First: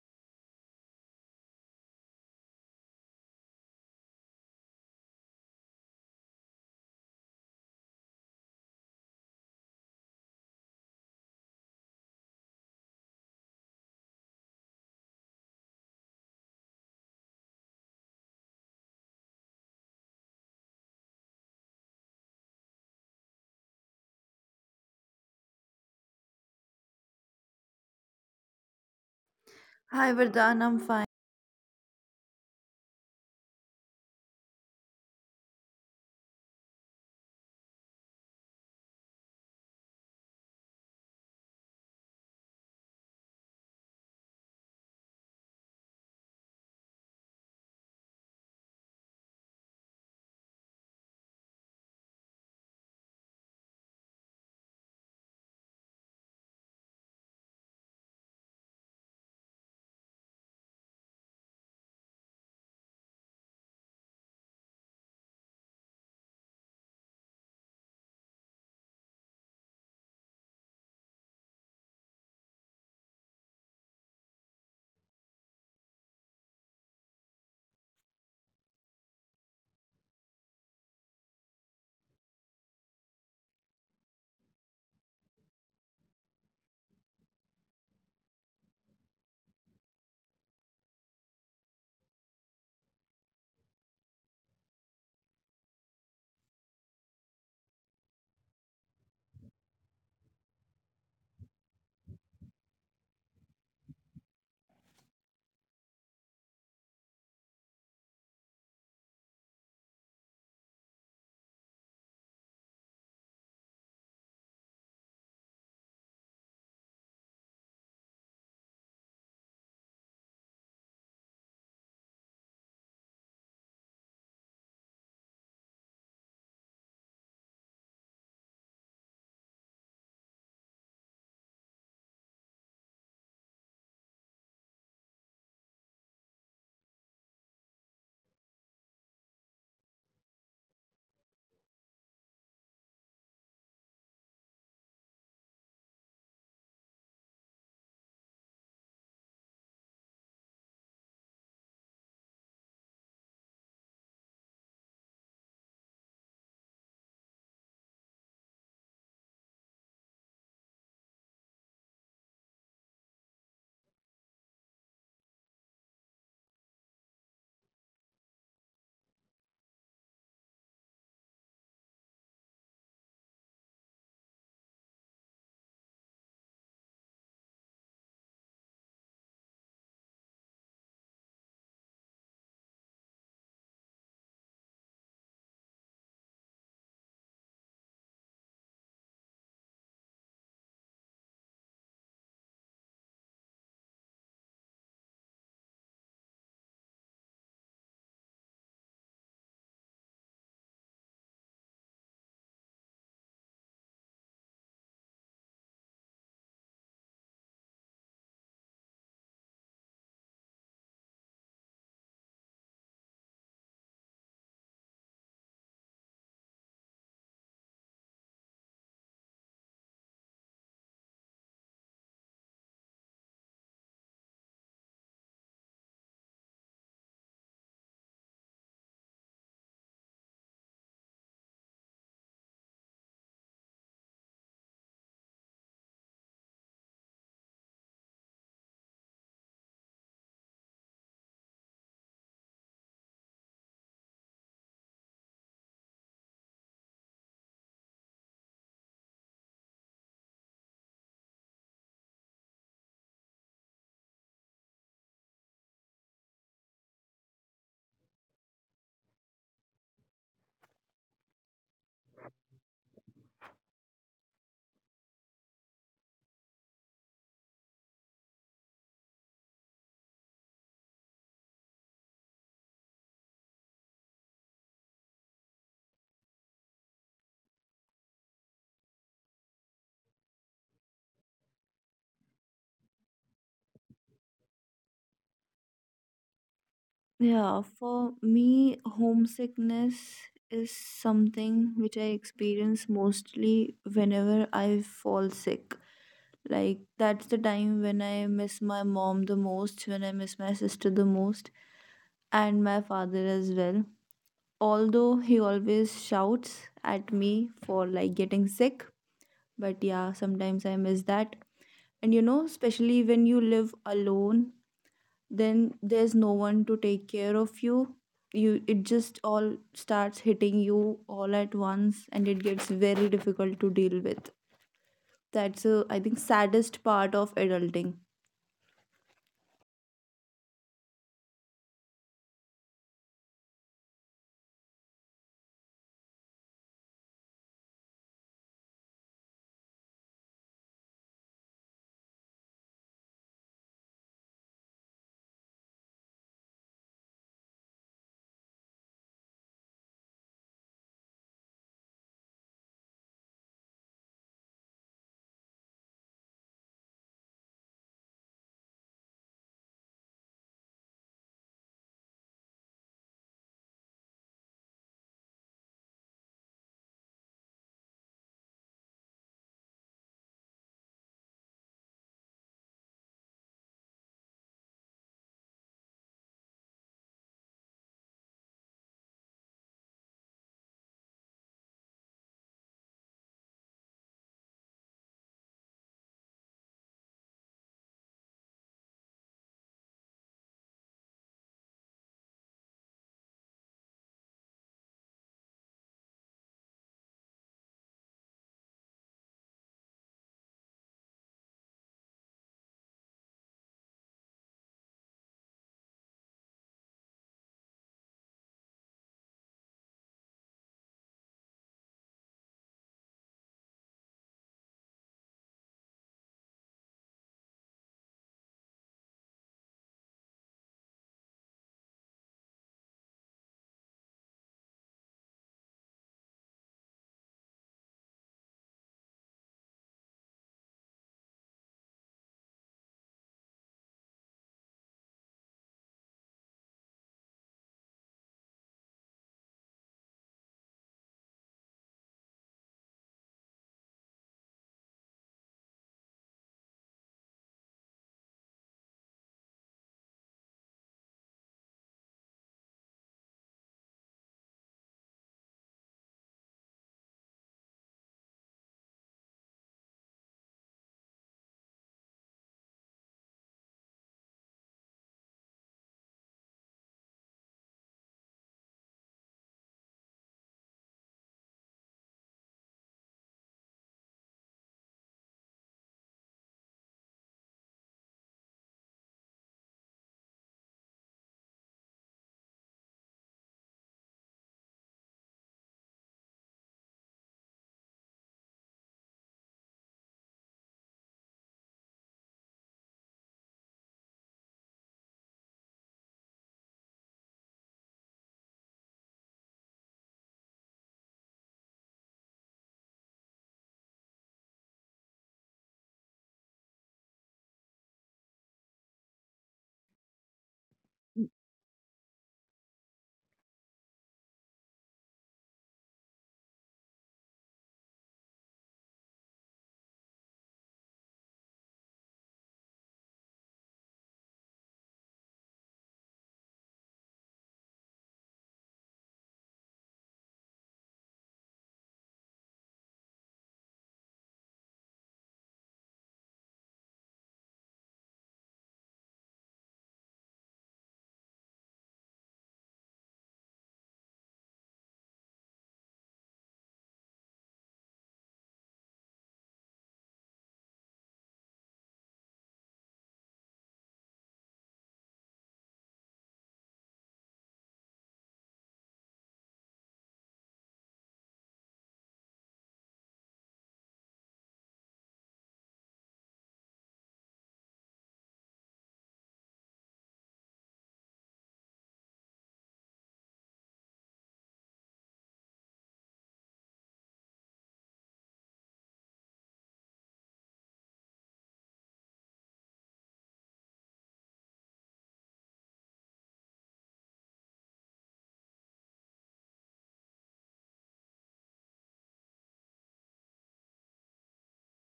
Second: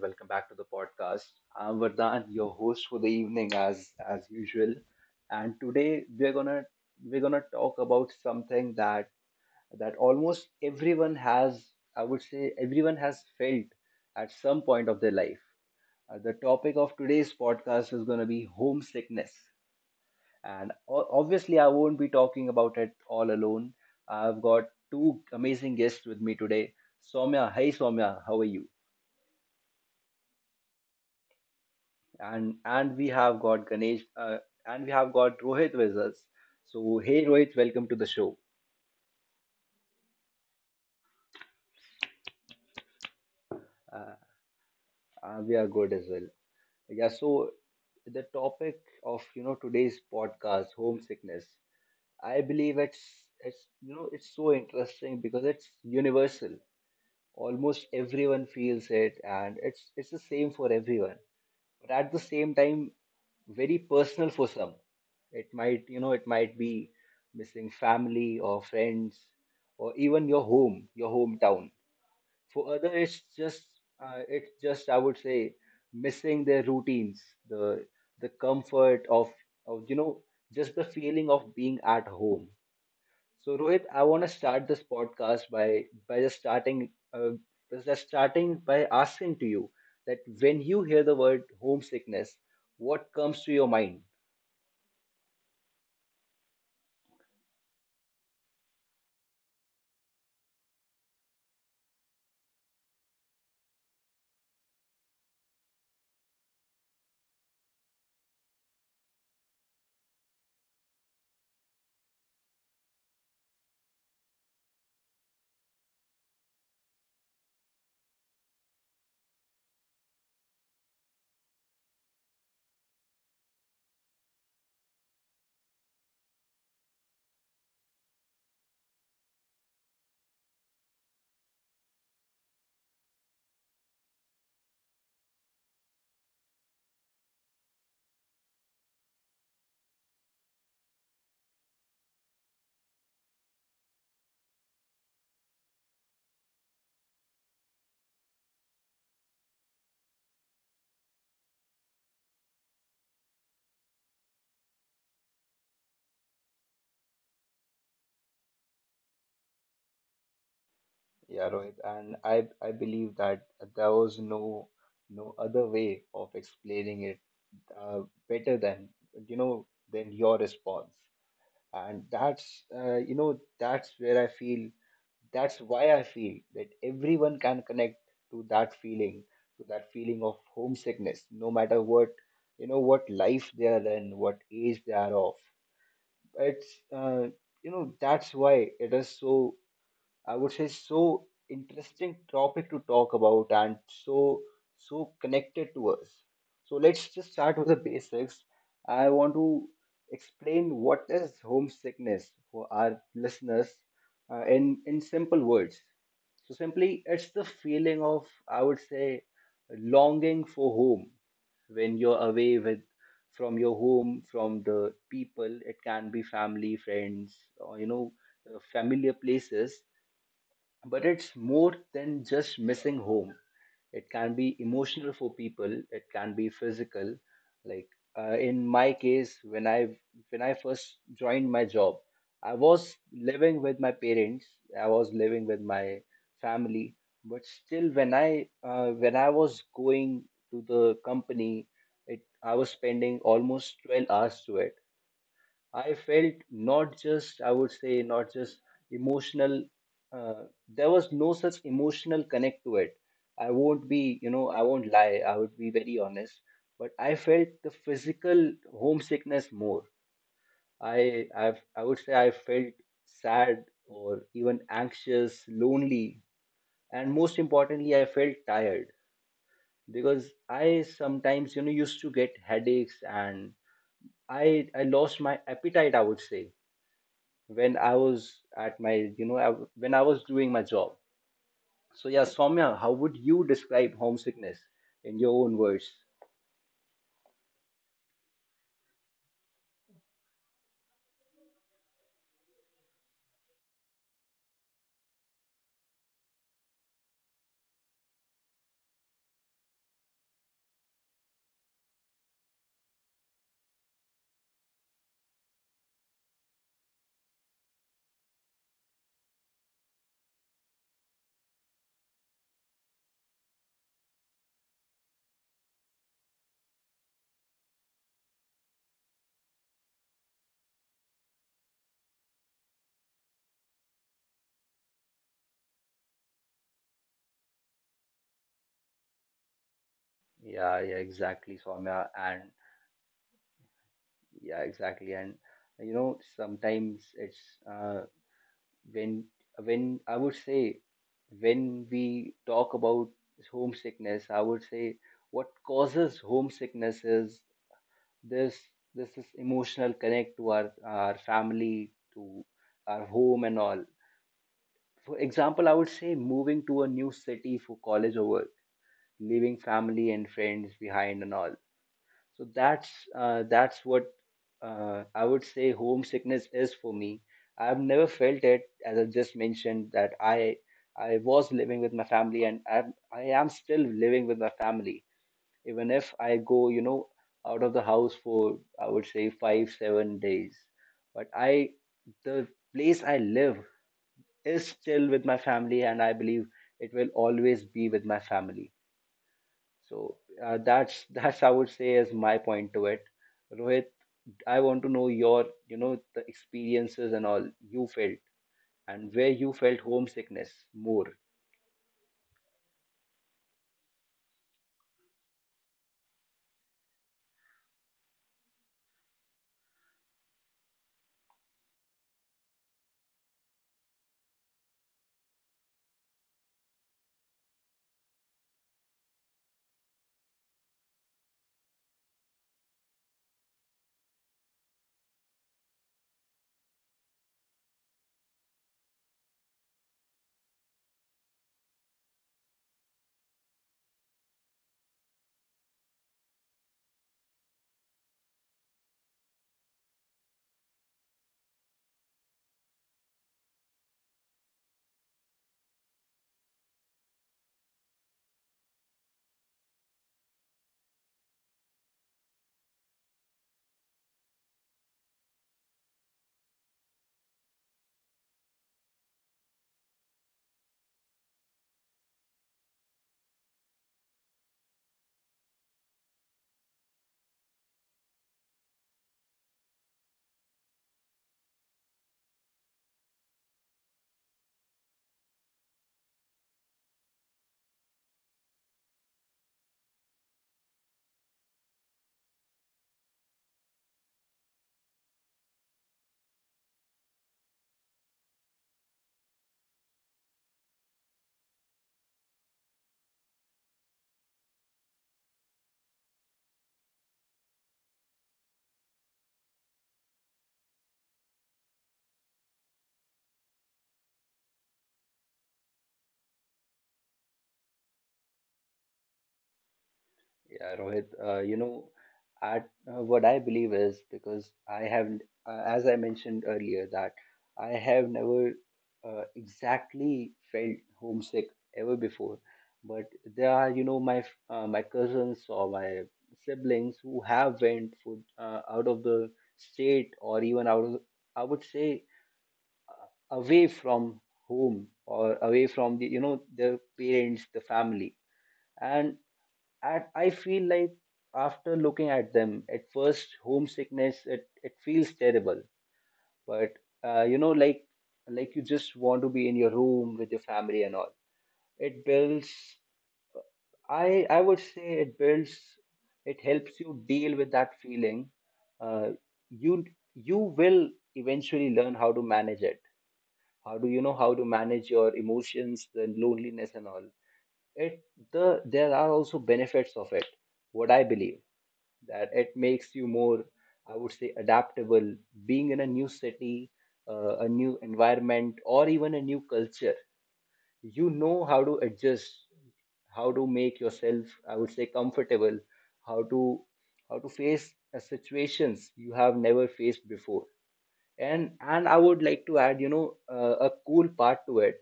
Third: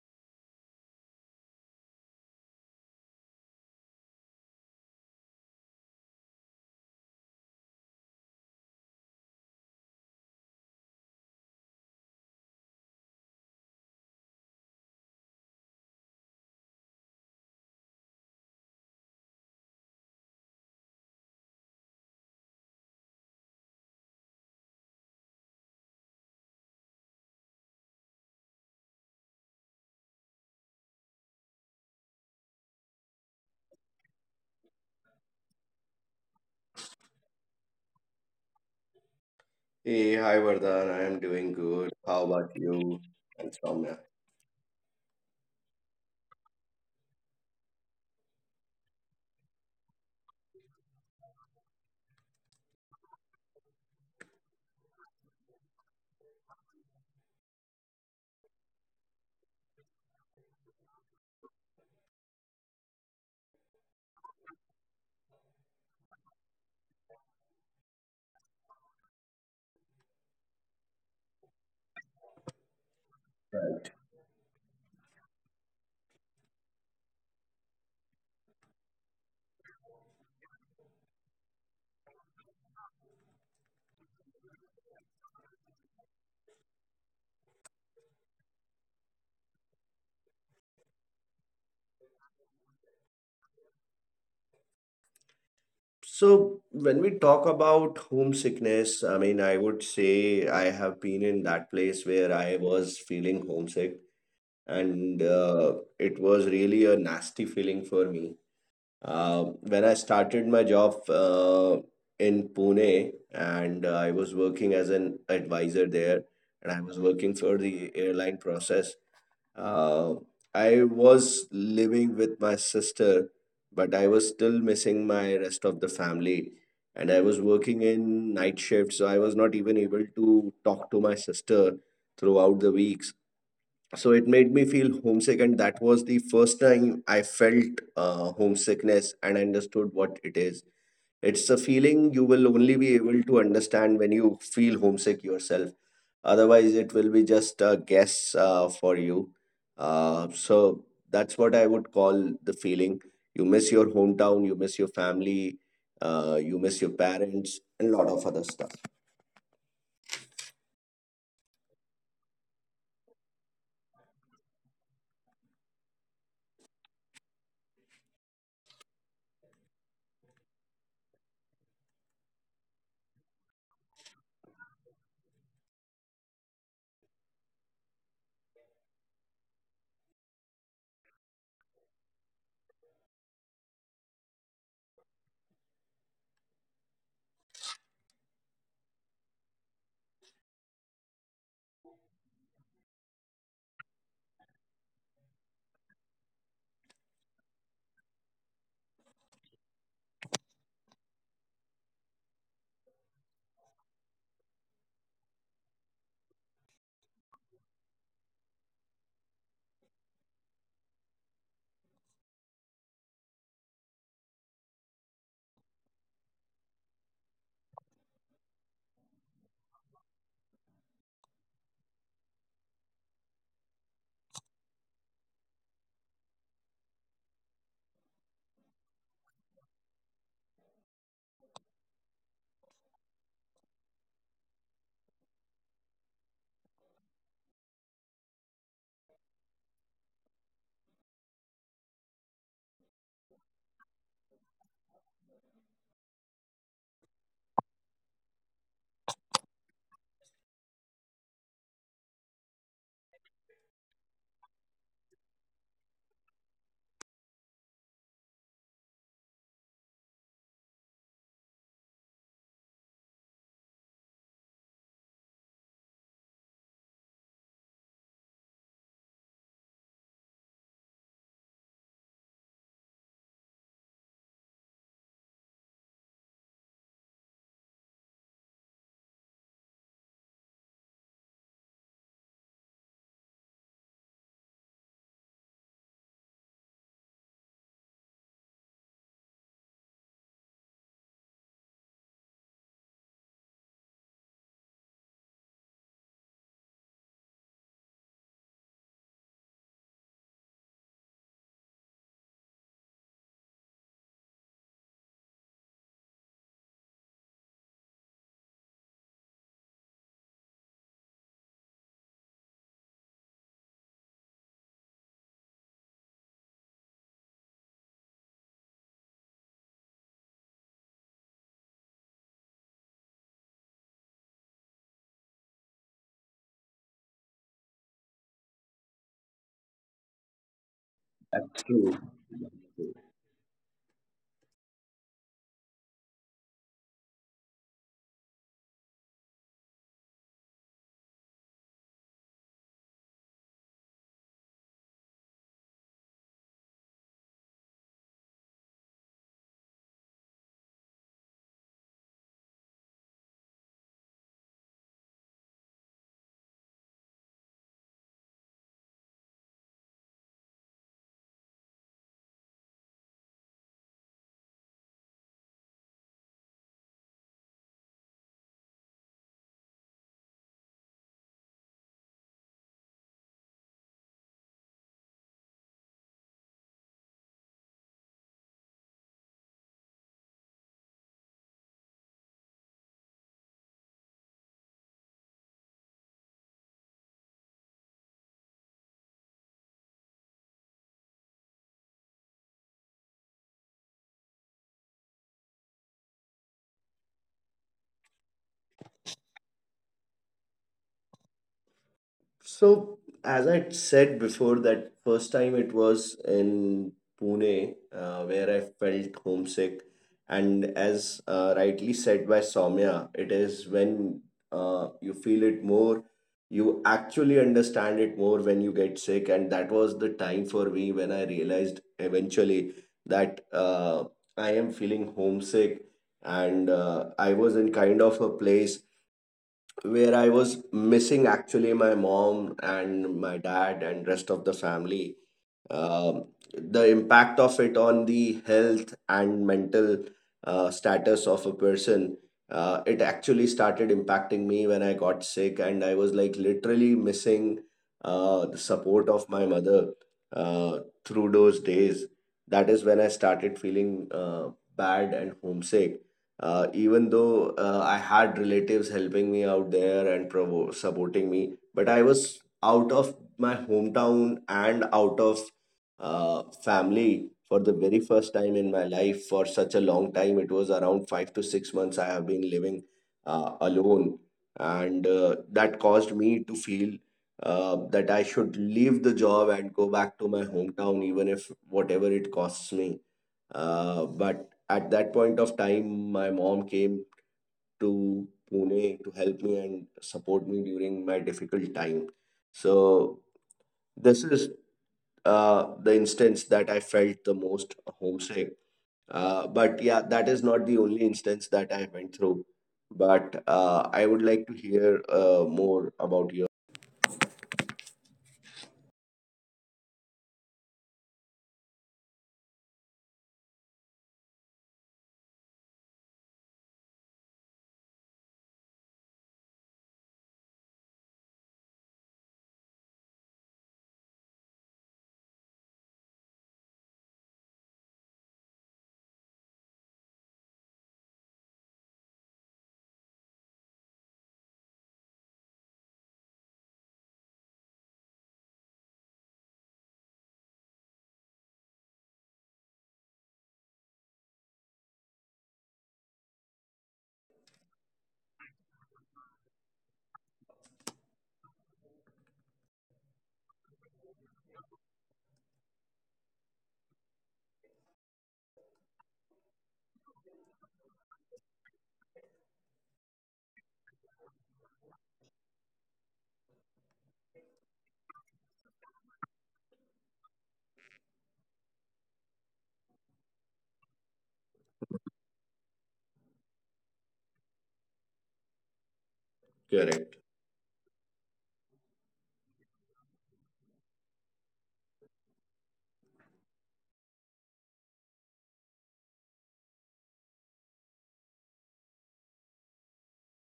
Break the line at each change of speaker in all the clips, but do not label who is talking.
welcome back to the podcast. I'm Vardhan, your host for the evening, as usual. And today we're gonna talk about something that almost everyone has, I would say, everyone has felt at some point of their life. The topic of today's podcast is gonna be homesickness, and obviously I won't be talking about it all alone. I've got two amazing guests with me today. Soumya, hey Soumya, how are you?
Hi, Vardhan. I'm fine.
And we have got Ganesh and we have got Rohit with us. So hey Rohit, welcome to the show.
Hey, hi Vardhan. I am doing good. How about you and Soumya?
Uh, we are good as well. Yeah. So the topic of today's podcast, homesickness. I believe it's it's so interesting because it's universal. Almost everyone feels it, and it's the same for everyone. But at the same time, very personal for some. It might, it might be missing family or friends or even your home, your hometown. For other, it's just, I would say, missing their routines, the the comfort of, just the feeling of being at home. So Rohit, I want to start this podcast by just starting by asking to you that when you hear the word homesickness, what comes to your mind?
So, when we talk about homesickness, I mean, I would say I have been in that place where I was feeling homesick, and it was really a nasty feeling for me. Uh, when I started my job in Pune, and I was working as an advisor there, and I was working for the airline process. Uh, I was living with my sister, but I was still missing my rest of the family. And I was working in night shift, so I was not even able to talk to my sister throughout the weeks. So it made me feel homesick, and that was the first time I felt homesickness and understood what it is. It's a feeling you will only be able to understand when you feel homesick yourself. Otherwise, it will be just a guess for you. So that's what I would call the feeling. You miss your hometown, you miss your family, you miss your parents, and a lot of other stuff.
Yeah, Rohit, and I believe that there was no other way of explaining it uh, better than you know than your response, and that's that's where I feel that's why I feel that everyone can connect to that feeling to that feeling of homesickness, no matter what what life they are in, what age they are of. It's that's why it is so I would say so interesting topic to talk about and so connected to us. So let's just start with the basics. I want to explain what is homesickness for our listeners in simple words. So simply, it's the feeling of I would say longing for home when you're away with from your home from the people. It can be family, friends, or familiar places but it's more than just missing home. It can be emotional for people. It can be physical. Like in my case, when I first joined my job, I was living with my parents. I was living with my family. But still, when I was going to the company, it I was spending almost 12 hours to it. I felt not just, I would say, not just emotional. Uh, there was no such emotional connect to it. I won't be, I won't lie. I would be very honest. But I felt the physical homesickness more. I would say, I felt sad or even anxious, lonely, and most importantly, I felt tired because I sometimes, used to get headaches and I lost my appetite. I would say when I was at my, when I was doing my job. So yeah, Soumya, how would you describe homesickness in your own words?
Yeah, for me, homesickness is something which I experience mostly whenever I fall sick. Like, that's the time when I miss my mom the most, when I miss my sister the most, and my father as well. Although he always shouts at me for like getting sick, but yeah, sometimes I miss that. And you know, especially when you live alone, then there's no one to take care of you, you it just all starts hitting you all at once, and it gets very difficult to deal with. That's a, I think, saddest part of adulting.
Yeah, exactly, Soumya, and
True.
yeah, exactly, and sometimes it's uh, when I would say when we talk about homesickness, I would say what causes homesickness is this this is emotional connect to our family, to our home and all. For example, I would say moving to a new city for college or work, leaving family and friends behind and all. So that's what I would say homesickness is for me. I've never felt it, as I just mentioned, that I was living with my family and I am still living with my family, even if I go, out of the house for I would say five, 7 days. But I, the place I live is still with my family, and I believe it will always be with my family. So that's I would say is my point to it. Rohit, I want to know your the experiences and all you felt and where you felt homesickness more.
So, as I said before, that first time it was in Pune, where I felt homesick. And as rightly said by Soumya, it is when you feel it more, you actually understand it more when you get sick. And that was the time for me when I realized eventually that I am feeling homesick. And I was in kind of a place where I was missing actually my mom and my dad and rest of the family. um, the impact of it on the health and mental status of a person, it actually started impacting me when I got sick and I was like literally missing the support of my mother uh, through those days. That is when I started feeling bad and homesick, even though I had relatives helping me out there and supporting me, but I was out of my hometown and out of family for the very first time in my life for such a long time. It was around 5 to 6 months I have been living alone, and that caused me to feel that I should leave the job and go back to my hometown, even if whatever it costs me. But at that point of time, my mom came to Pune to help me and support me during my difficult time. So this is the instance that I felt the most homesick. But yeah, that is not the only instance that I went through. But I would like to hear more about your
Yeah, Rohit, at, what I believe is because I have, as I mentioned earlier, that I have never exactly felt homesick ever before. But there are, my my cousins or my siblings who have went for, out of the state or even out of, I would say, away from home or away from the, their parents, the family. And and I feel like after looking at them, at first homesickness it feels terrible, but like you just want to be in your room with your family and all. It builds. I would say it builds. It helps you deal with that feeling. Uh, you you will eventually learn how to manage it. How do you know how to manage your emotions, the loneliness and all? It the There are also benefits of it. What I believe that it makes you more I would say adaptable being in a new city, a new environment or even a new culture. You
correct.
know how to adjust, how to make yourself I would say comfortable, how to face situations you have never faced before. And I would like to add a cool part to it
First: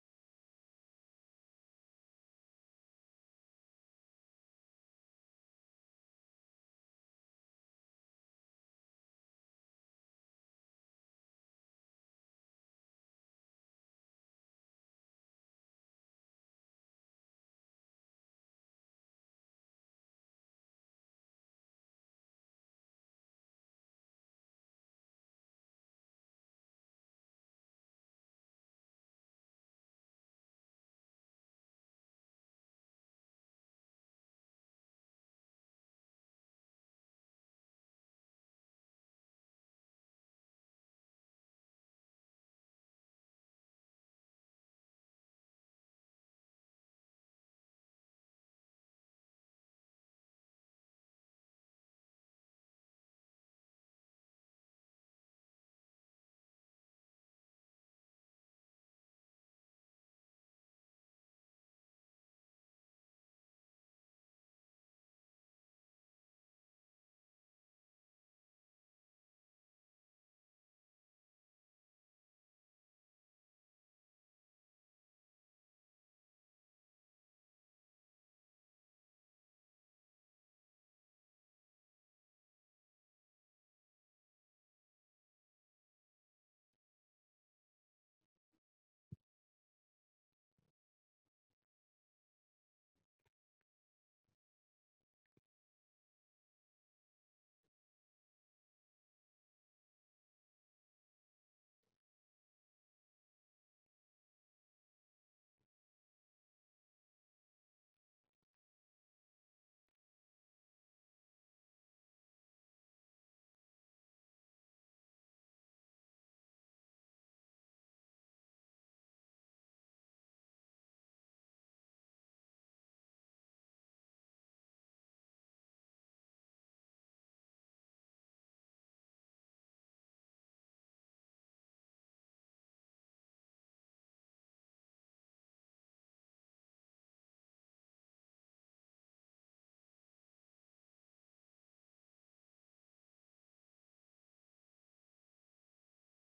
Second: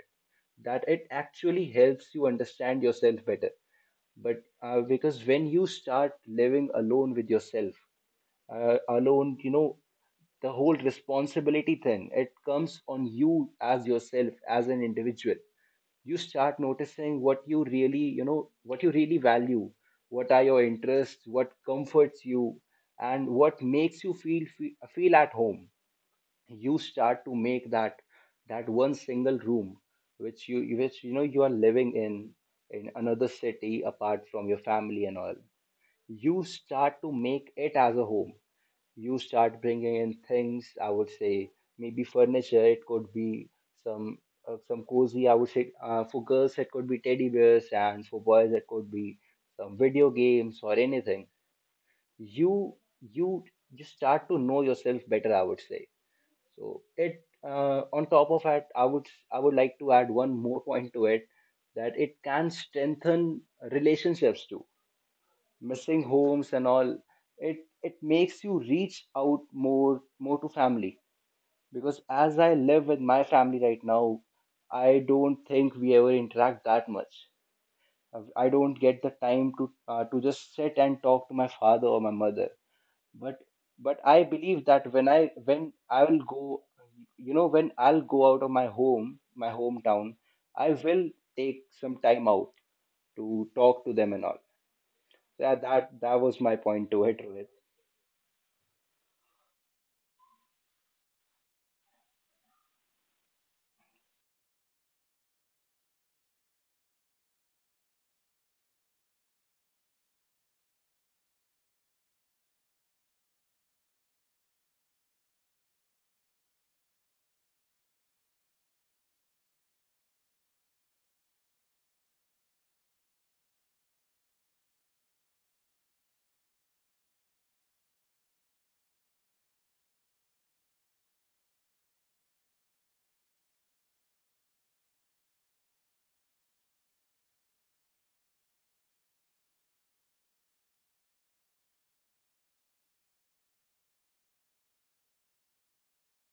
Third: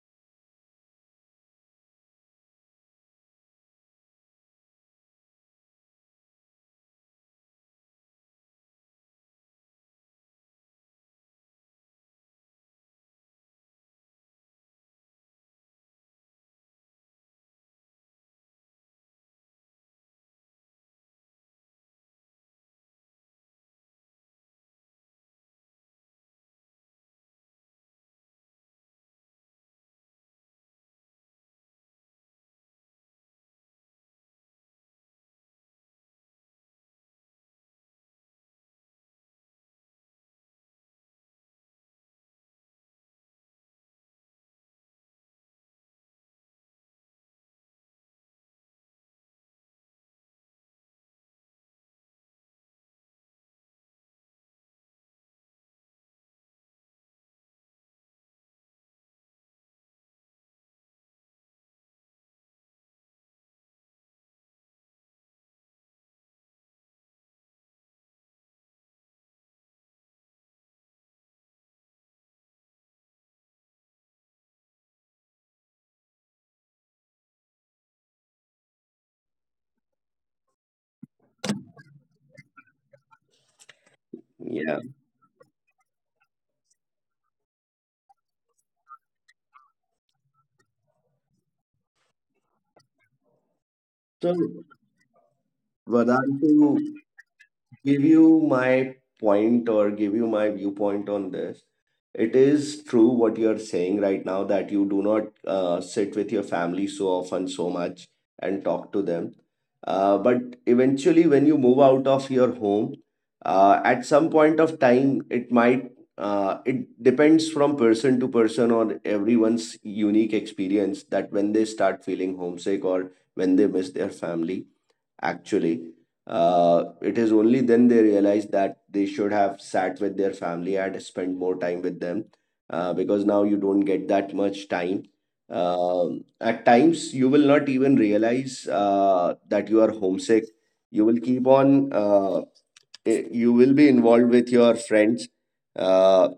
that it actually helps you understand yourself better. But because when you start living alone with yourself alone, the whole responsibility thing it comes on you as yourself as an individual. You start noticing what you really what you really value, what are your interests, what comforts you, and what makes you feel feel at home. You start to make that that one single room which you know you are living in another city apart from your family and all. You start to make it as a home. You start bringing in things, I would say maybe furniture. It could be some, some cozy, I would say, for girls it could be teddy bears and for boys it could be some video games or anything. you you just start to know yourself better, I would say. So it on top of that I would like to add one more point to it that it can strengthen relationships too. Missing homes and all, it it makes you reach out more to family. Because as I live with my family right now, I don't think we ever interact that much. I don't get the time to just sit and talk to my father or my mother. But I believe that
Yeah.
when I will go you know when I'll go out of my home, my hometown, I will take some time out to talk to them and all.
So,
Yeah, that was my point to it
Vadantu.
Rohit.
Give you my point or give you my viewpoint on this. It is true what you're saying right now that you do not sit with your family so often, so much, and talk to them. But eventually, when you move out of your home, at some point of time, it might, it depends from person to person on everyone's unique experience that when they start feeling homesick or when they miss their family actually. It is only then they realize that they should have sat with their family and spent more time with them because now you don't get that much time. Um, at times, you will not even realize that you are homesick. You will keep on, you will be involved with your friends. Uh,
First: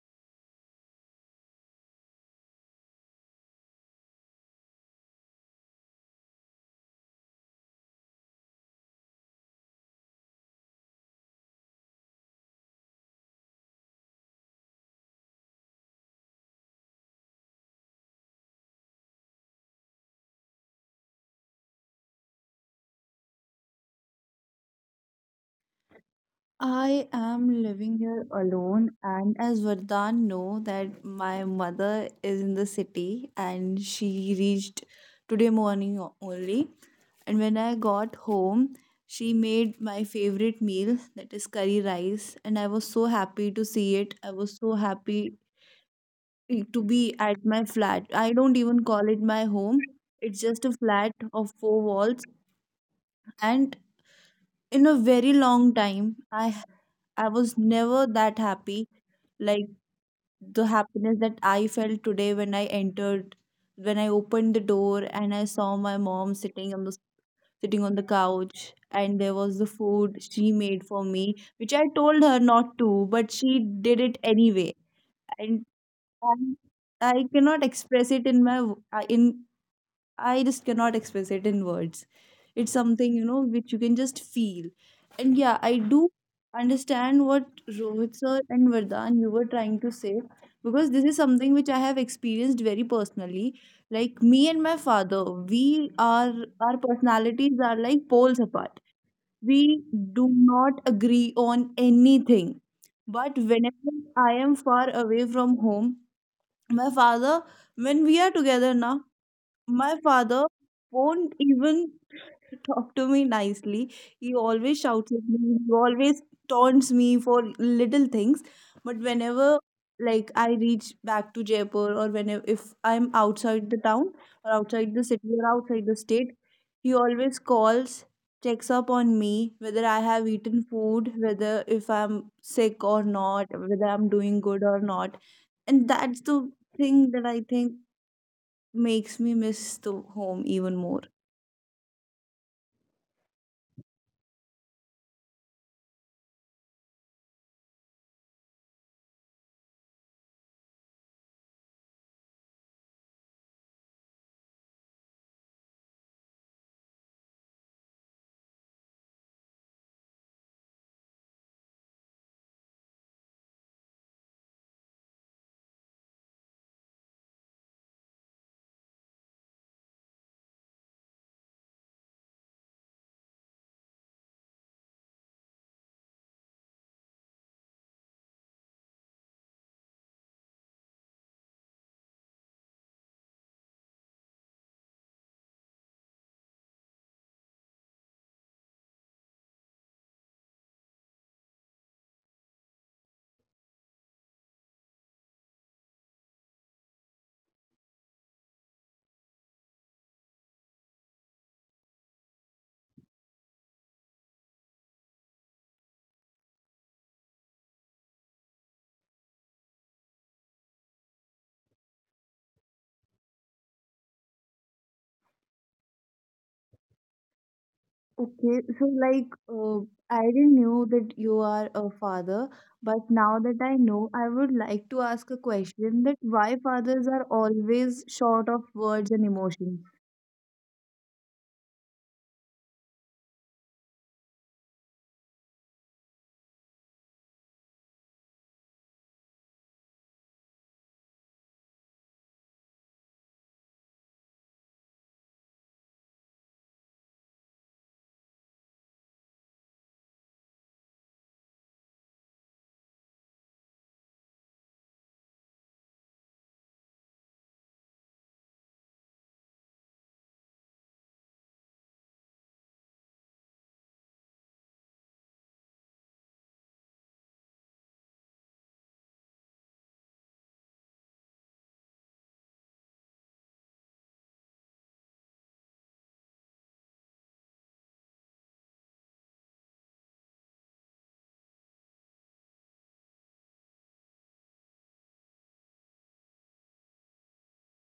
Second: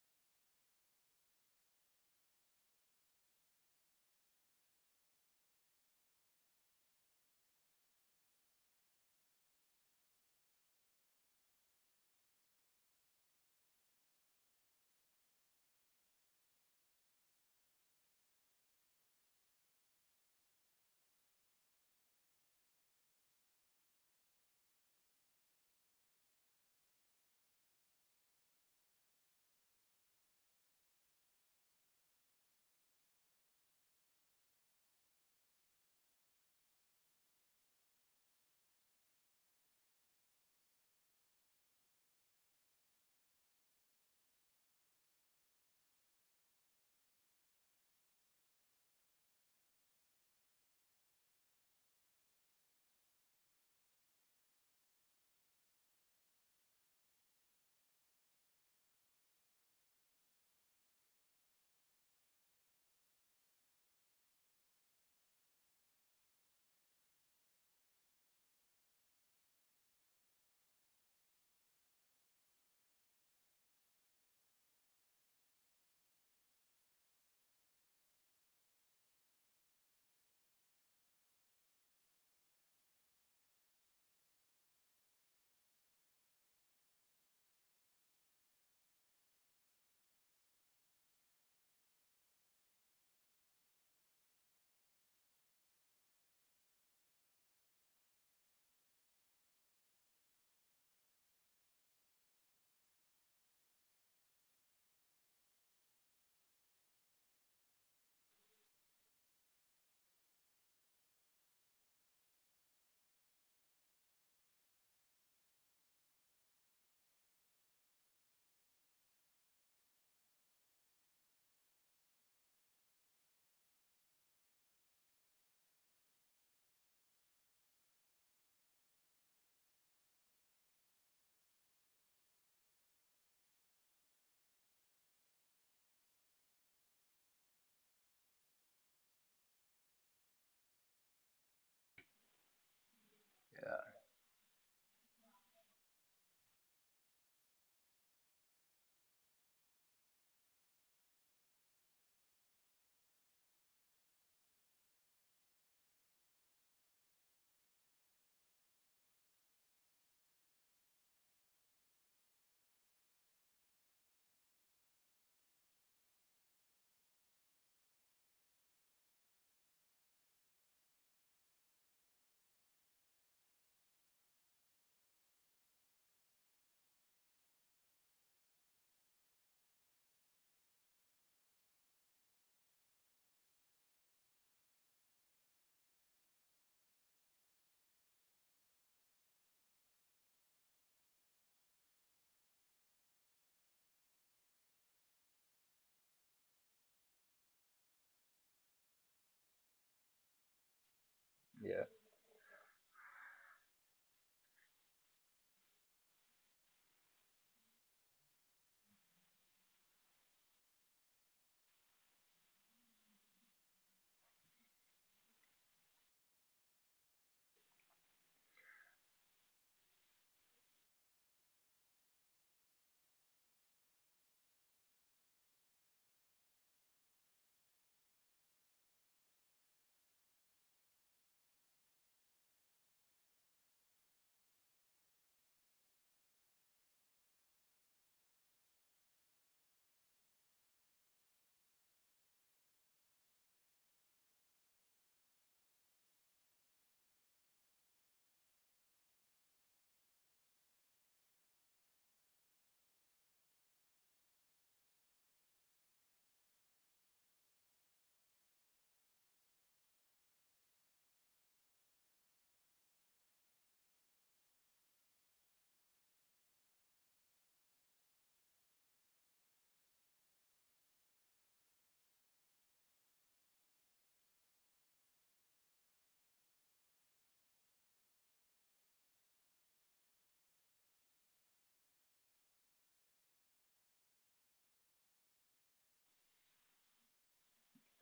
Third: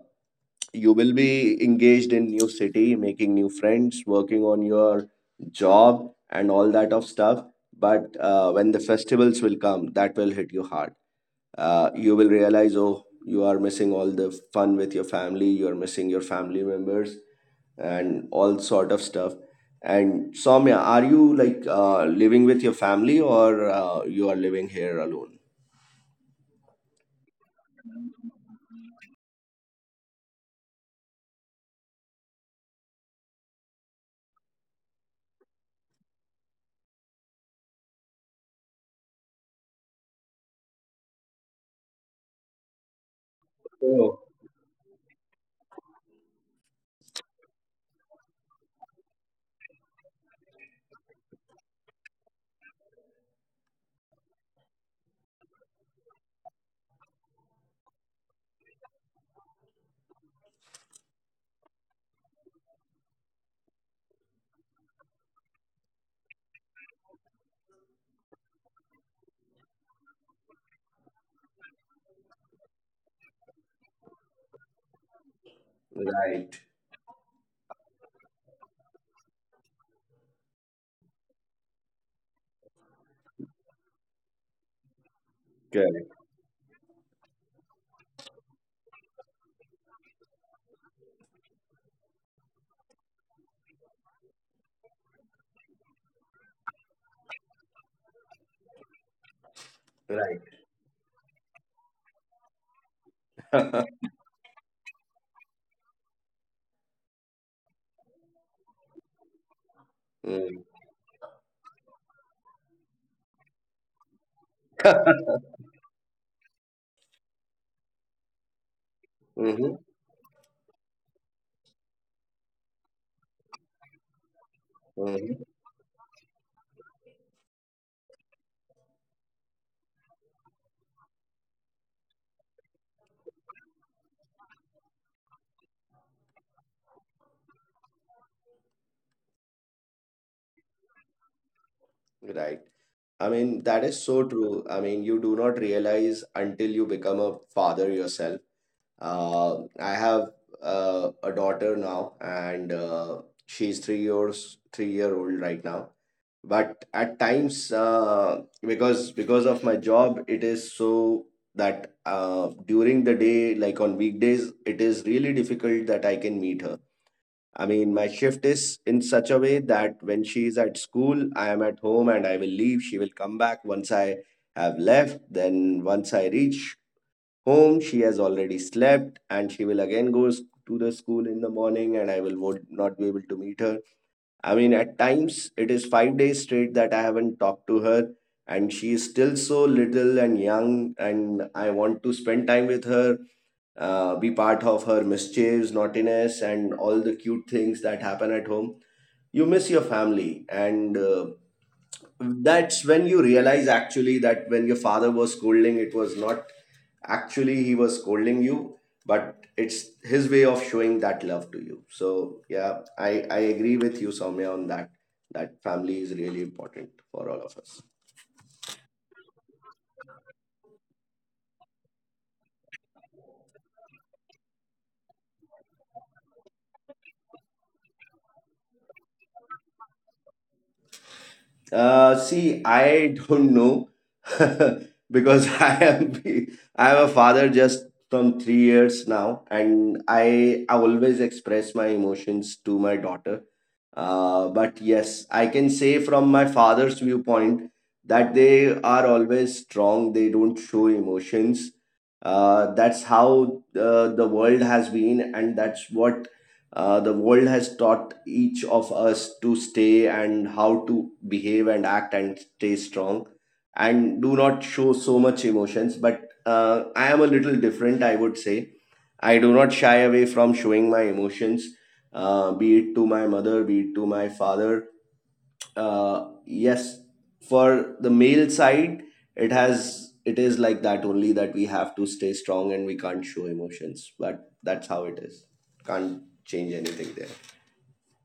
you will be engaged in new city making new friends working on your job and all that of stuff, but when the festivals will come that will hit you hard. You will realize oh you are missing all the fun with your family, you are missing your family members and all sort of stuff. And Soumya, are you like living with your family or you are living here alone?
I am living here alone, and as Vardhan know that my mother is in the city, and she reached today morning only. And when I got home, she made my favorite meal, that is curry rice, and I was so happy to see
Oh,
it. I was so happy to be at my flat. I don't even call it my home. It's just a flat of four walls, and in a very long time, I was never that happy. Like the happiness that I felt today when I entered, when I opened the door and I saw my mom sitting on the couch, and there was the food she made for me, which I told her not to, but she did it anyway. And,
right.
and I cannot express it in my w- in I just cannot express it in words. It's something, you know, which you can just feel. And yeah, I
Correct.
do understand what Rohit sir and Vardhan you were trying to say, because this is something which I have experienced very personally. Like me and my father, we are our personalities are like poles apart. We
Right.
do not agree on anything. But whenever I am far away from home, my father, when we are together now, my father won't even talk to me nicely. He always shouts at me. He always taunts me for little things. But
Mm.
whenever like I reach back to Jaipur, or whenever if I'm outside the town or outside the
Hmm.
city or outside the state, he always calls, checks up on me, whether I have eaten food, whether if I'm sick or not, whether I'm doing good or not. And that's the thing that I think makes me miss the home even more.
Right. I mean, that is so true. I mean, you do not realize until you become a father yourself. I have a daughter now, and she's three year old right now. But at times, because of my job, it is so that during the day, like on weekdays, it is really difficult that I can meet her. I mean, my shift is in such a way that when she is at school, I am at home and I will leave. She will come back once I have left. Then, once I reach home, she has already slept and she will again to the school in the morning and I will would not be able to meet her. I mean, at times it is 5 days straight that I haven't talked to her, and she is still so little and young, and I want to spend time with her, be part of her mischiefs, naughtiness, and all the cute things that happen at home. You miss your family, and
Yeah,
that's when you realize actually that when your father was scolding, it was not actually he was scolding you, but it's his way of showing that love to you. So yeah, I agree with you Soumya on that, that family is really important for all of us.
Okay, so like uh, I didn't know that you are a father, but now that I know, I would like to ask a question that why fathers are always short of words and emotions.
See, I don't know because I am a father just from 3 years now, and I always express my emotions to my daughter. But yes, I can say from my father's viewpoint that they are always strong. They don't show emotions. That's how the world has been, and that's what the world has taught each of us to stay and how to behave and act and stay strong and do not show so much emotions. But I am a little different, I would say. I do not shy away from showing my emotions, be it to my mother, be it to my father. Yes, for the male side it has it is like that only that we have to stay strong and we can't show emotions, but that's how it is. Can't change anything there.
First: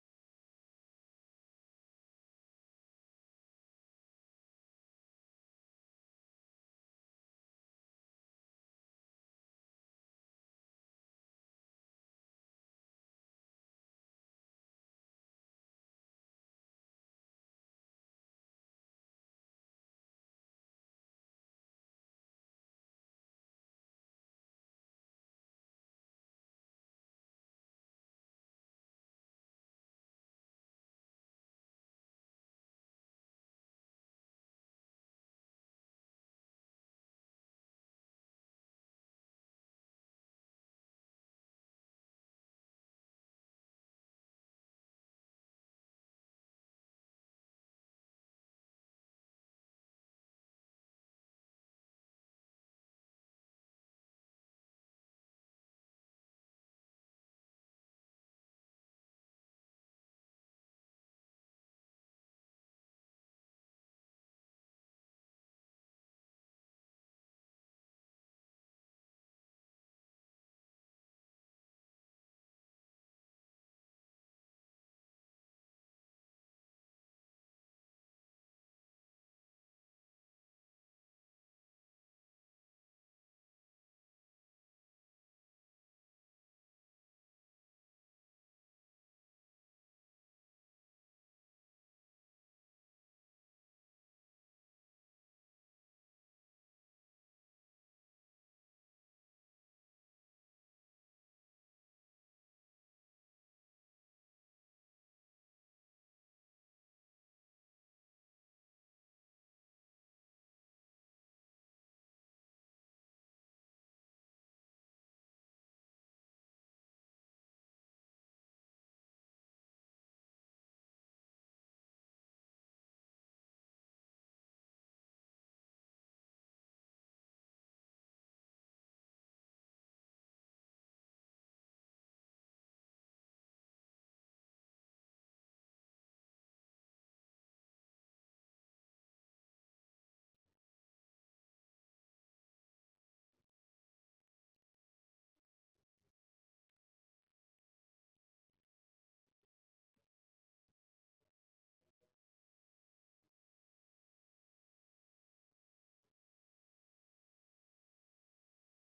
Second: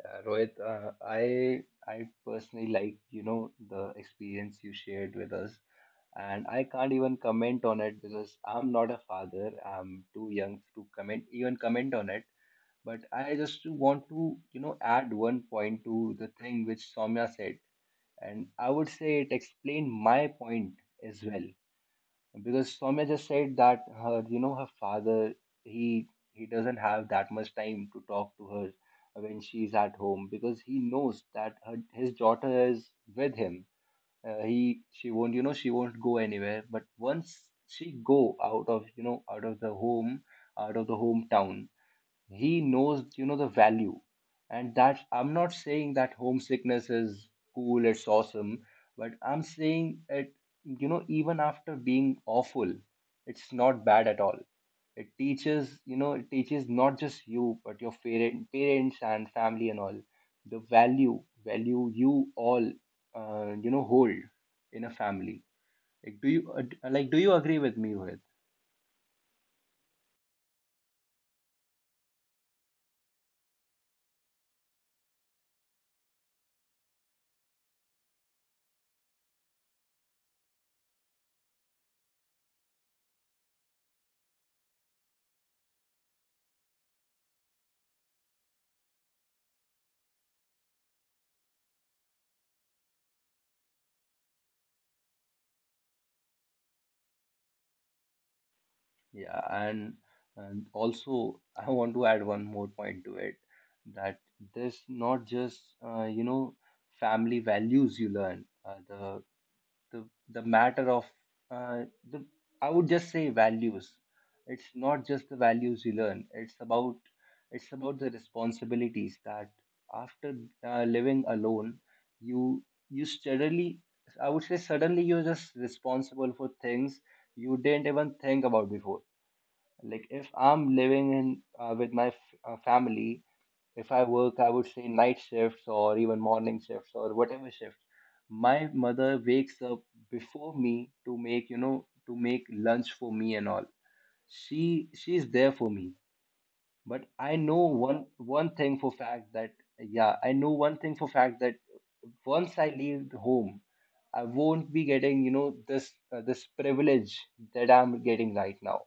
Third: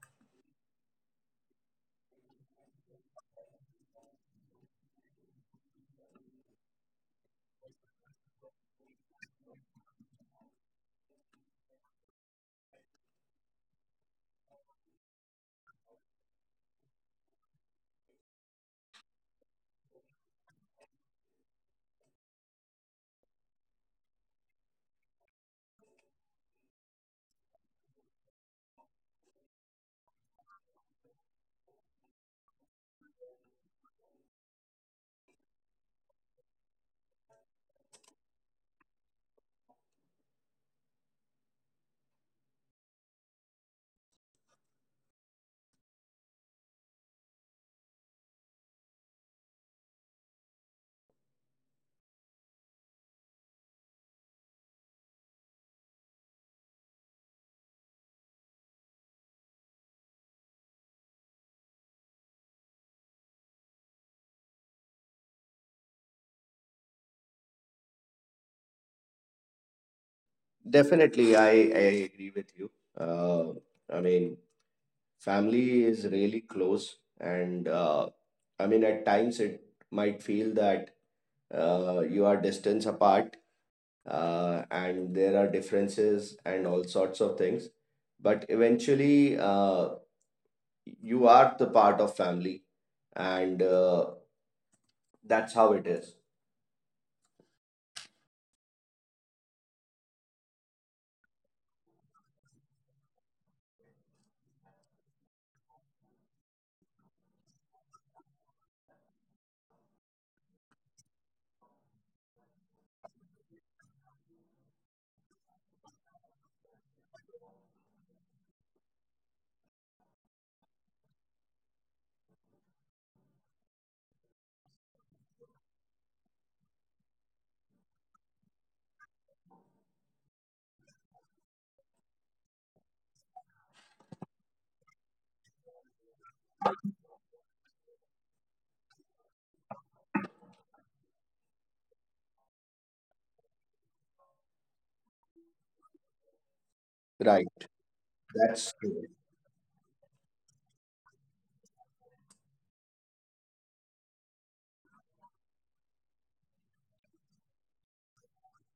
Rohit, I personally like, the experience you shared with us, and I can't even comment on it because I'm not a father. I'm too young to comment, even comment on it. But I just want to, add one point to the thing which Soumya said, and I would say it explained my point as well. Because Soumya just said that her father, he he doesn't have that much time to talk to her when she's at home because he knows that his daughter is with him. He She won't, she won't go anywhere. But once she go out of, out of the home, out of the hometown, he knows the value. And that I'm not saying that homesickness is cool, it's awesome, but I'm saying it, even after being awful, it's not bad at all. It teaches, it teaches not just you but your parents and family and all the value, value you all hold in a family. Like do you like do you agree with me Rohit?
Definitely I agree with you. uh, I mean family is really close and I mean at times it might feel that you are distance apart and there are differences and all sorts of things, but eventually you are the part of family, and that's how it is.
Yeah, and also I want to add one more point to it that this not just uh, you know family values you learn, the the matter of uh, the I would just say values. It's not just the values you learn. It's about the responsibilities that after living alone, you you suddenly I would say suddenly you're just responsible for things you didn't even think about before. Like if I'm living in with my family, if I work, I would say night shifts or even morning shifts or whatever shift. My mother wakes up before me to make, to make lunch for me and all. She's there for me but I
Right.
know one thing
That's
for
true.
fact that yeah, I know one thing for fact that once I leave home, I won't be getting this this privilege that I'm getting right now.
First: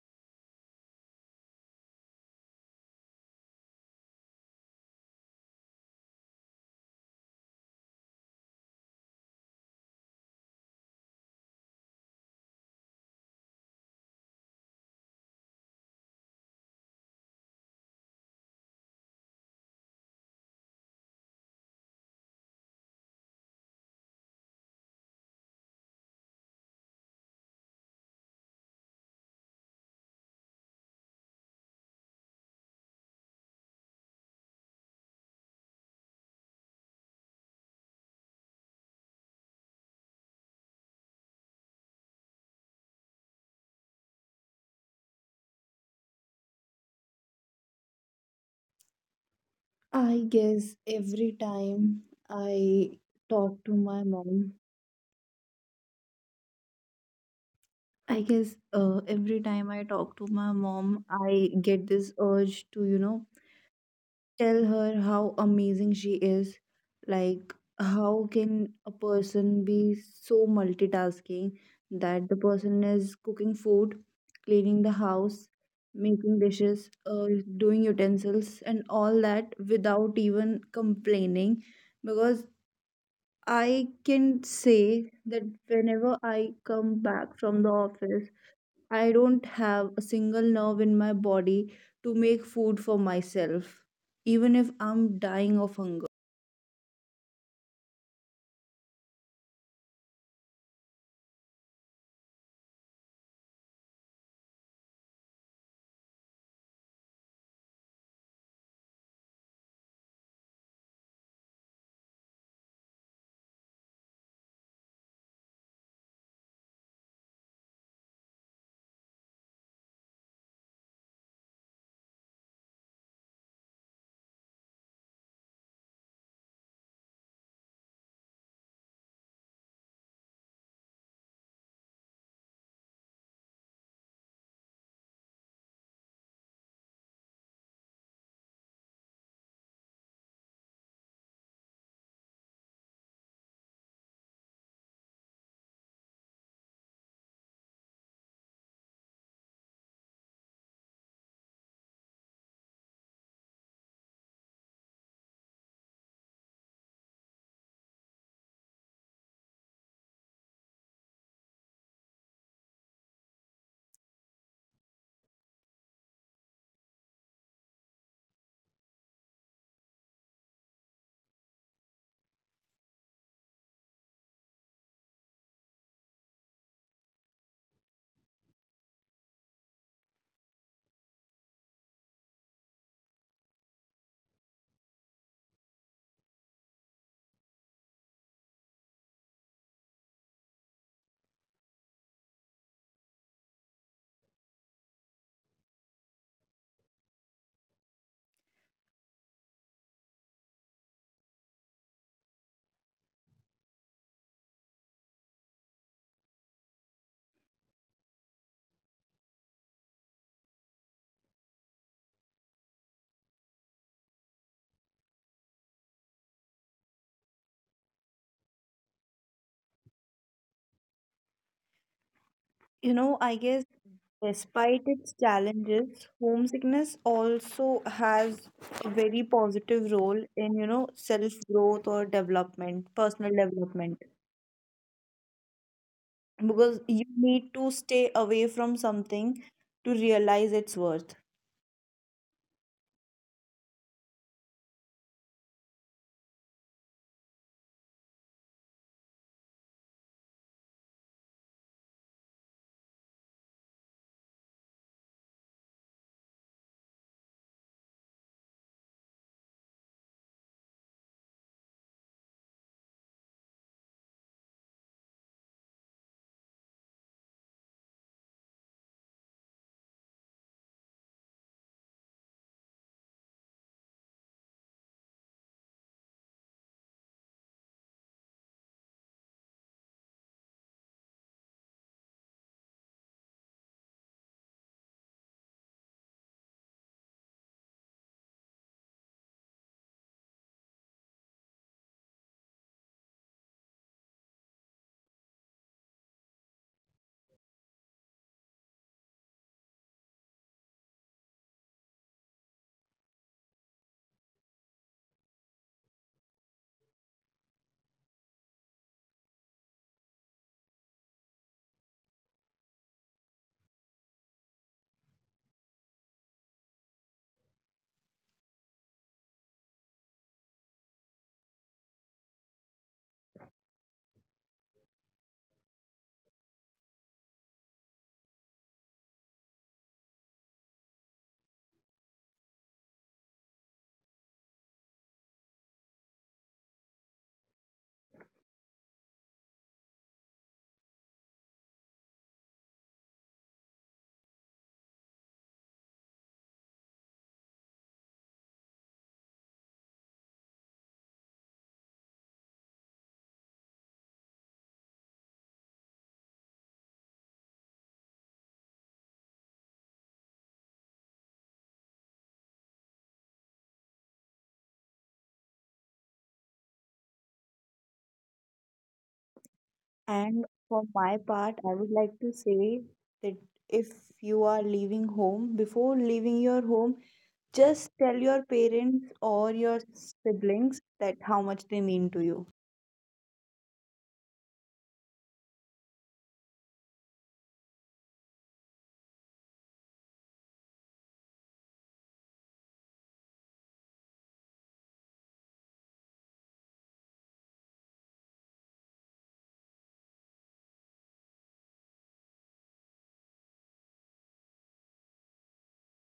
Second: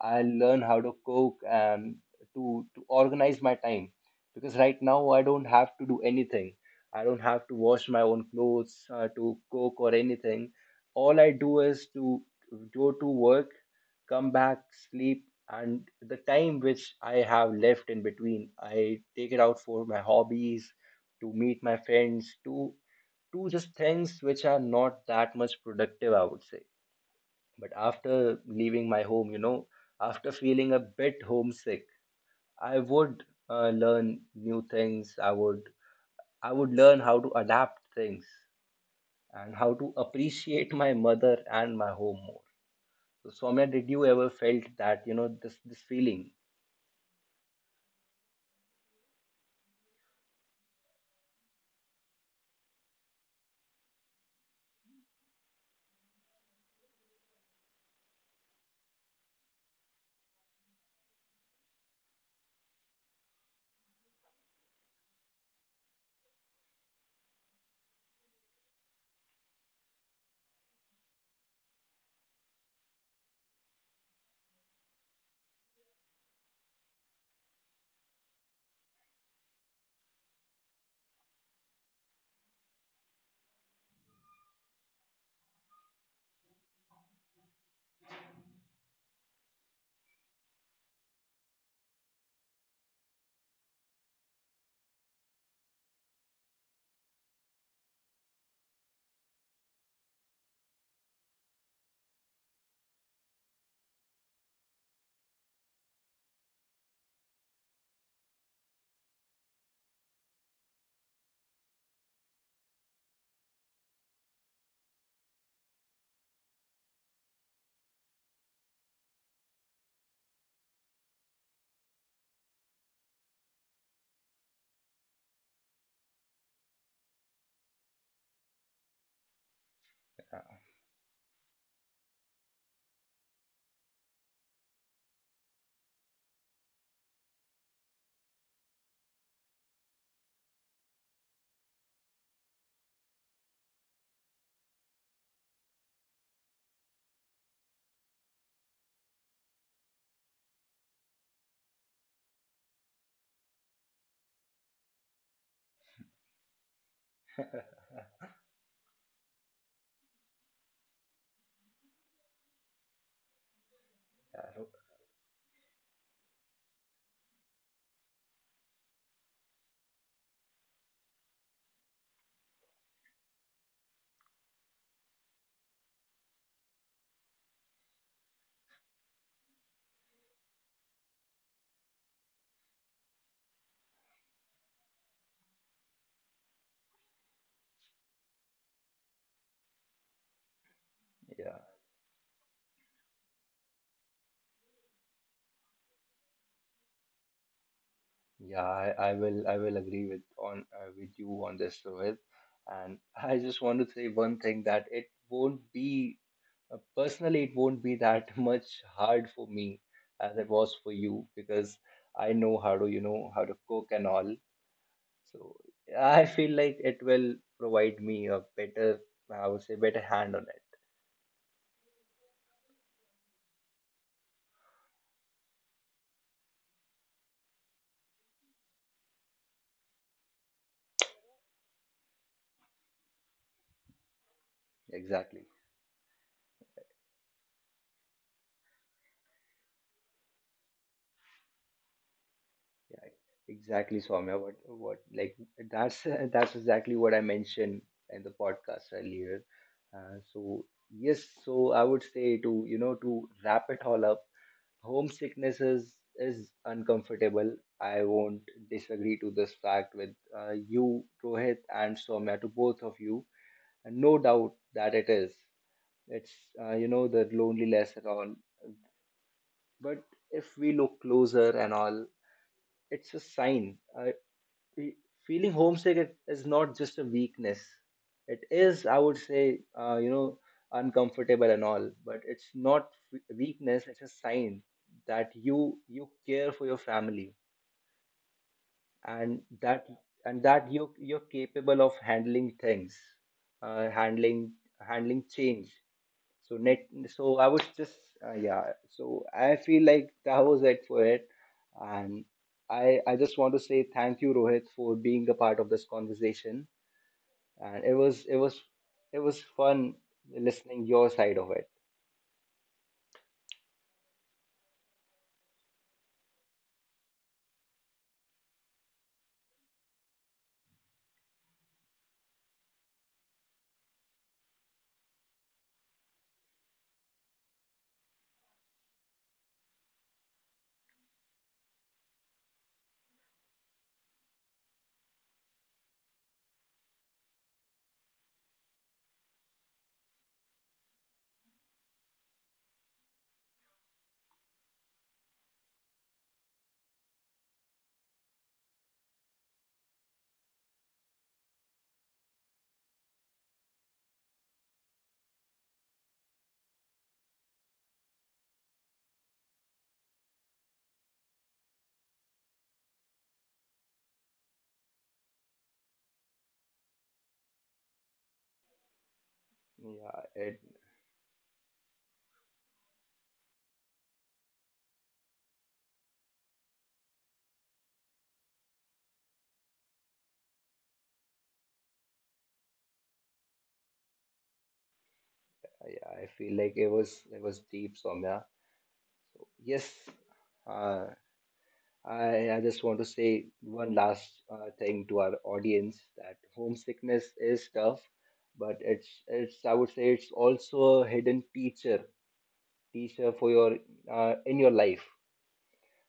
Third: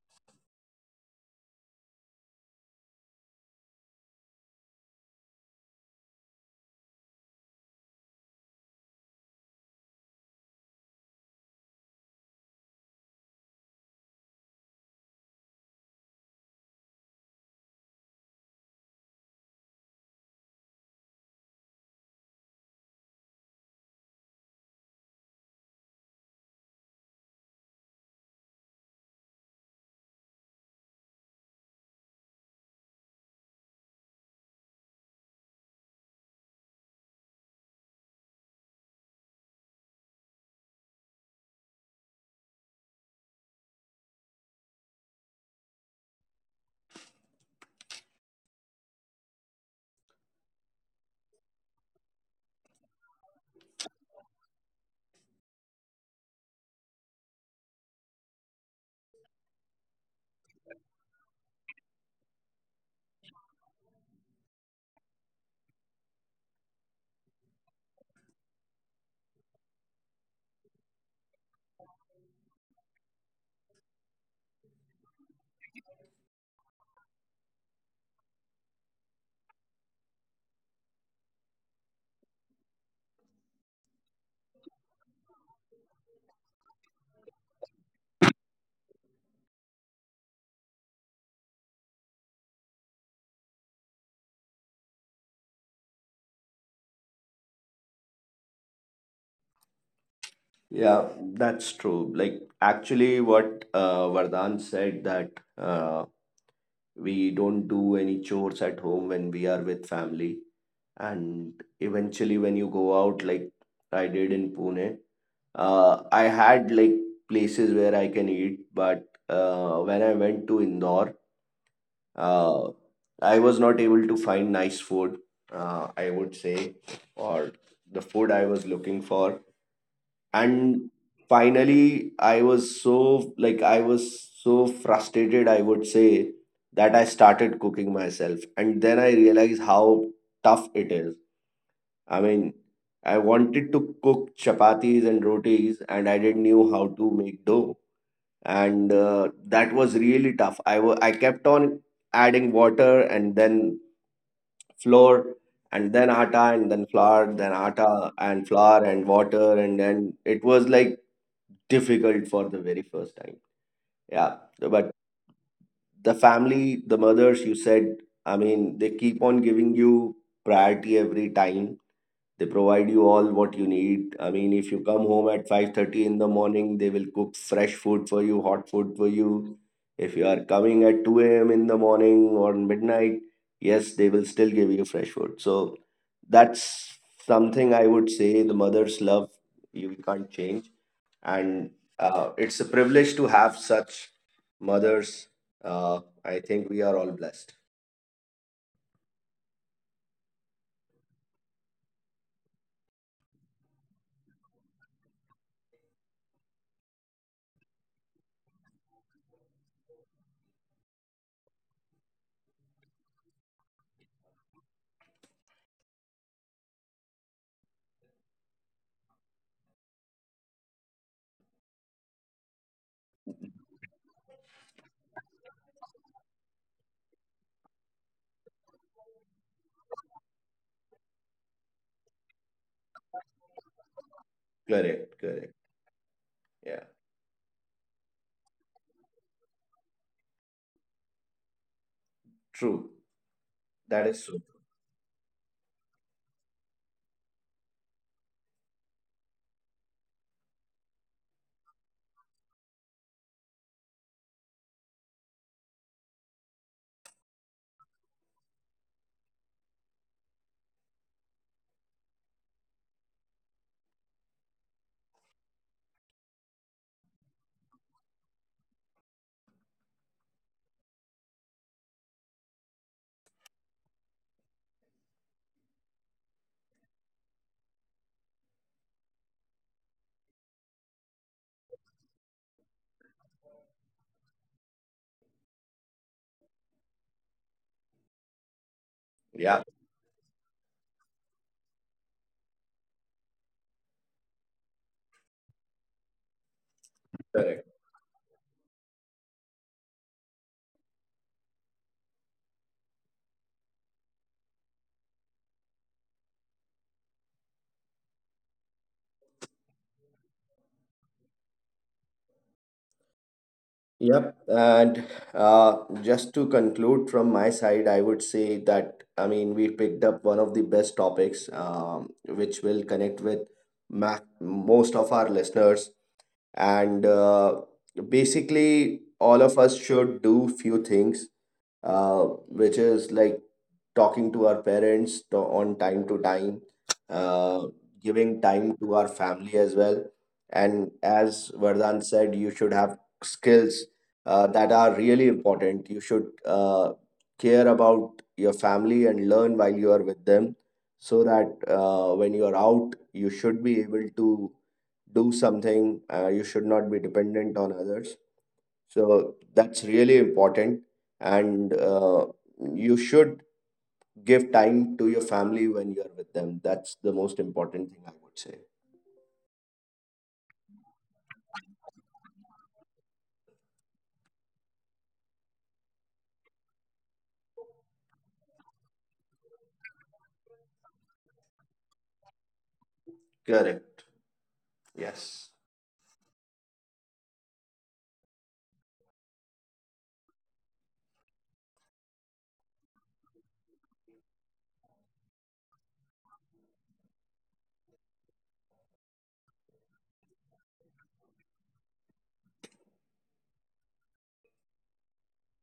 I'll learn how to cook and to organize my time because right now I don't have to do anything. I don't have to wash my own clothes, to cook or anything. All I do is to go to work, come back, sleep, and the time which I have left in between, I take it out for my hobbies, to meet my friends, to just things which are not that much productive, I would say. But after leaving my home, after feeling a bit homesick, I would learn new things. I would learn how to adapt things and how to appreciate my mother and my home more. So, Soumya, did you ever felt that, you know, this feeling?
I guess every time I talk to my mom, I guess every time I talk to my mom, I get this urge to, you know, tell her how amazing she is, like how can a person be so multitasking that the person is cooking food, cleaning the house, making dishes, doing utensils and all that without even complaining. Because I can say that whenever I come back from the office, I don't have a single nerve in my body to make food for myself, even if I'm dying of hunger.
Yeah, that's true, like actually what Vardhan said, that uh, we don't do any chores at home when we are with family, and eventually when you go out like I did in Pune, uh, I had like places where I can eat, but when I went to Indore, uh, I was not able to find nice food, I would say, or the food I was looking for. And finally, I was so frustrated, I would say, that I started cooking myself. And then I realized how tough it is. I mean, I wanted to cook chapatis and rotis, and I didn't knew how to make dough, and that was really tough. I kept on adding water and then flour and then atta and then flour then atta and flour and water and then it was like difficult for the very first time. Yeah,
I hope-
but the family, the mothers you said, I mean they keep on giving you priority every time. They provide you all what you need. I mean, if you come home at 5:30 in the morning, they will cook fresh food for you, hot food for you. If you are coming at 2 a.m. in the morning or midnight, yes, they will still give you fresh food. So that's something I would say the mother's love you can't change. And
Yeah.
it's a privilege to have such mothers. Uh, I think we are all blessed.
Yeah, I will I will agree with on with you on this, Rohit. And I just want to say one thing that it won't be personally it won't be that much hard for me as it was for you because I know how to how to cook and all. So I feel like it will provide me a better, I would say better hand on it.
You know, I guess despite its challenges, homesickness also has a very positive role in, you know, self-growth or development, personal development,
Exactly.
Correct, correct.
because you
Yeah,
need to stay away from something to realize its worth.
Yeah,
true.
exactly, Soumya. What,
That is
what,
so true.
like that's that's exactly what I mentioned in the podcast earlier. So yes, so I would say to to wrap it all up, homesickness is uncomfortable. I won't disagree to this fact with you, Rohit, and Soumya, to both of you. And no doubt that it is. It's you know the loneliness and all. But if we look closer and all, it's a sign. Fe- Feeling homesick, it is not just a weakness. It is, I would say, you know, uncomfortable and all, but it's not weakness. It's a sign that you care for your family, and that and that you
Yeah,
you're capable of handling things, handling handling change. So I was just yeah. So
correct.
I feel like that was it for it, and I just want to say thank you, Rohit, for being a part of this conversation, and it was it was fun listening your side of it.
Yep. And uh, just to conclude from my side, I would say that, I mean, we picked up one of the best topics, which will connect with most of our listeners. And basically, all of us should do few things uh, which is like talking to our parents to, on time to time, uh, giving time to our family as well. And as Vardhan said, you should have skills that are really important. You should care about your family and learn while you are with them so that when you are out, you should be able to do something. You should not be dependent on others. So that's really important. And you should give time to your family when you're with them. That's the most important thing I would say.
Yeah,
And
it
for my part, I would like to say that if you are leaving home, before leaving your home, just tell your parents or your siblings that how much they mean to you.
Correct. Yes.
yeah. I feel like it was deep, Somya. Yes, uh, I just want to say one last thing to our audience that homesickness is tough, but it's I would say it's also a hidden teacher for your in your life.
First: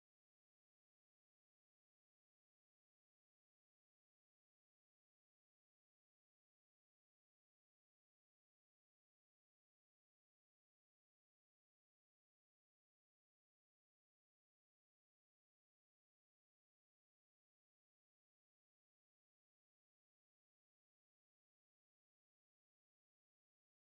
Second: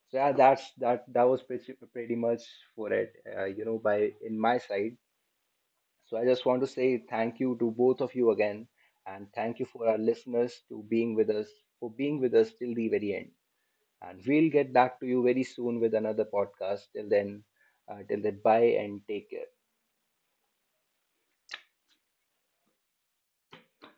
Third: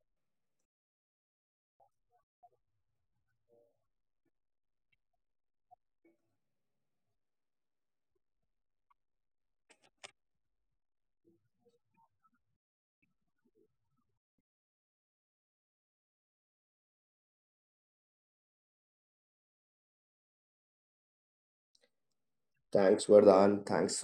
So yeah, that that was pretty much for it. You know, by in my side. So I just want to say thank you to both of you again, and thank you for our listeners to being with us for being with us till the very end. And we'll get back to you very soon with another podcast. Till then, bye and take care.
Thanks, Vardhan. Thanks,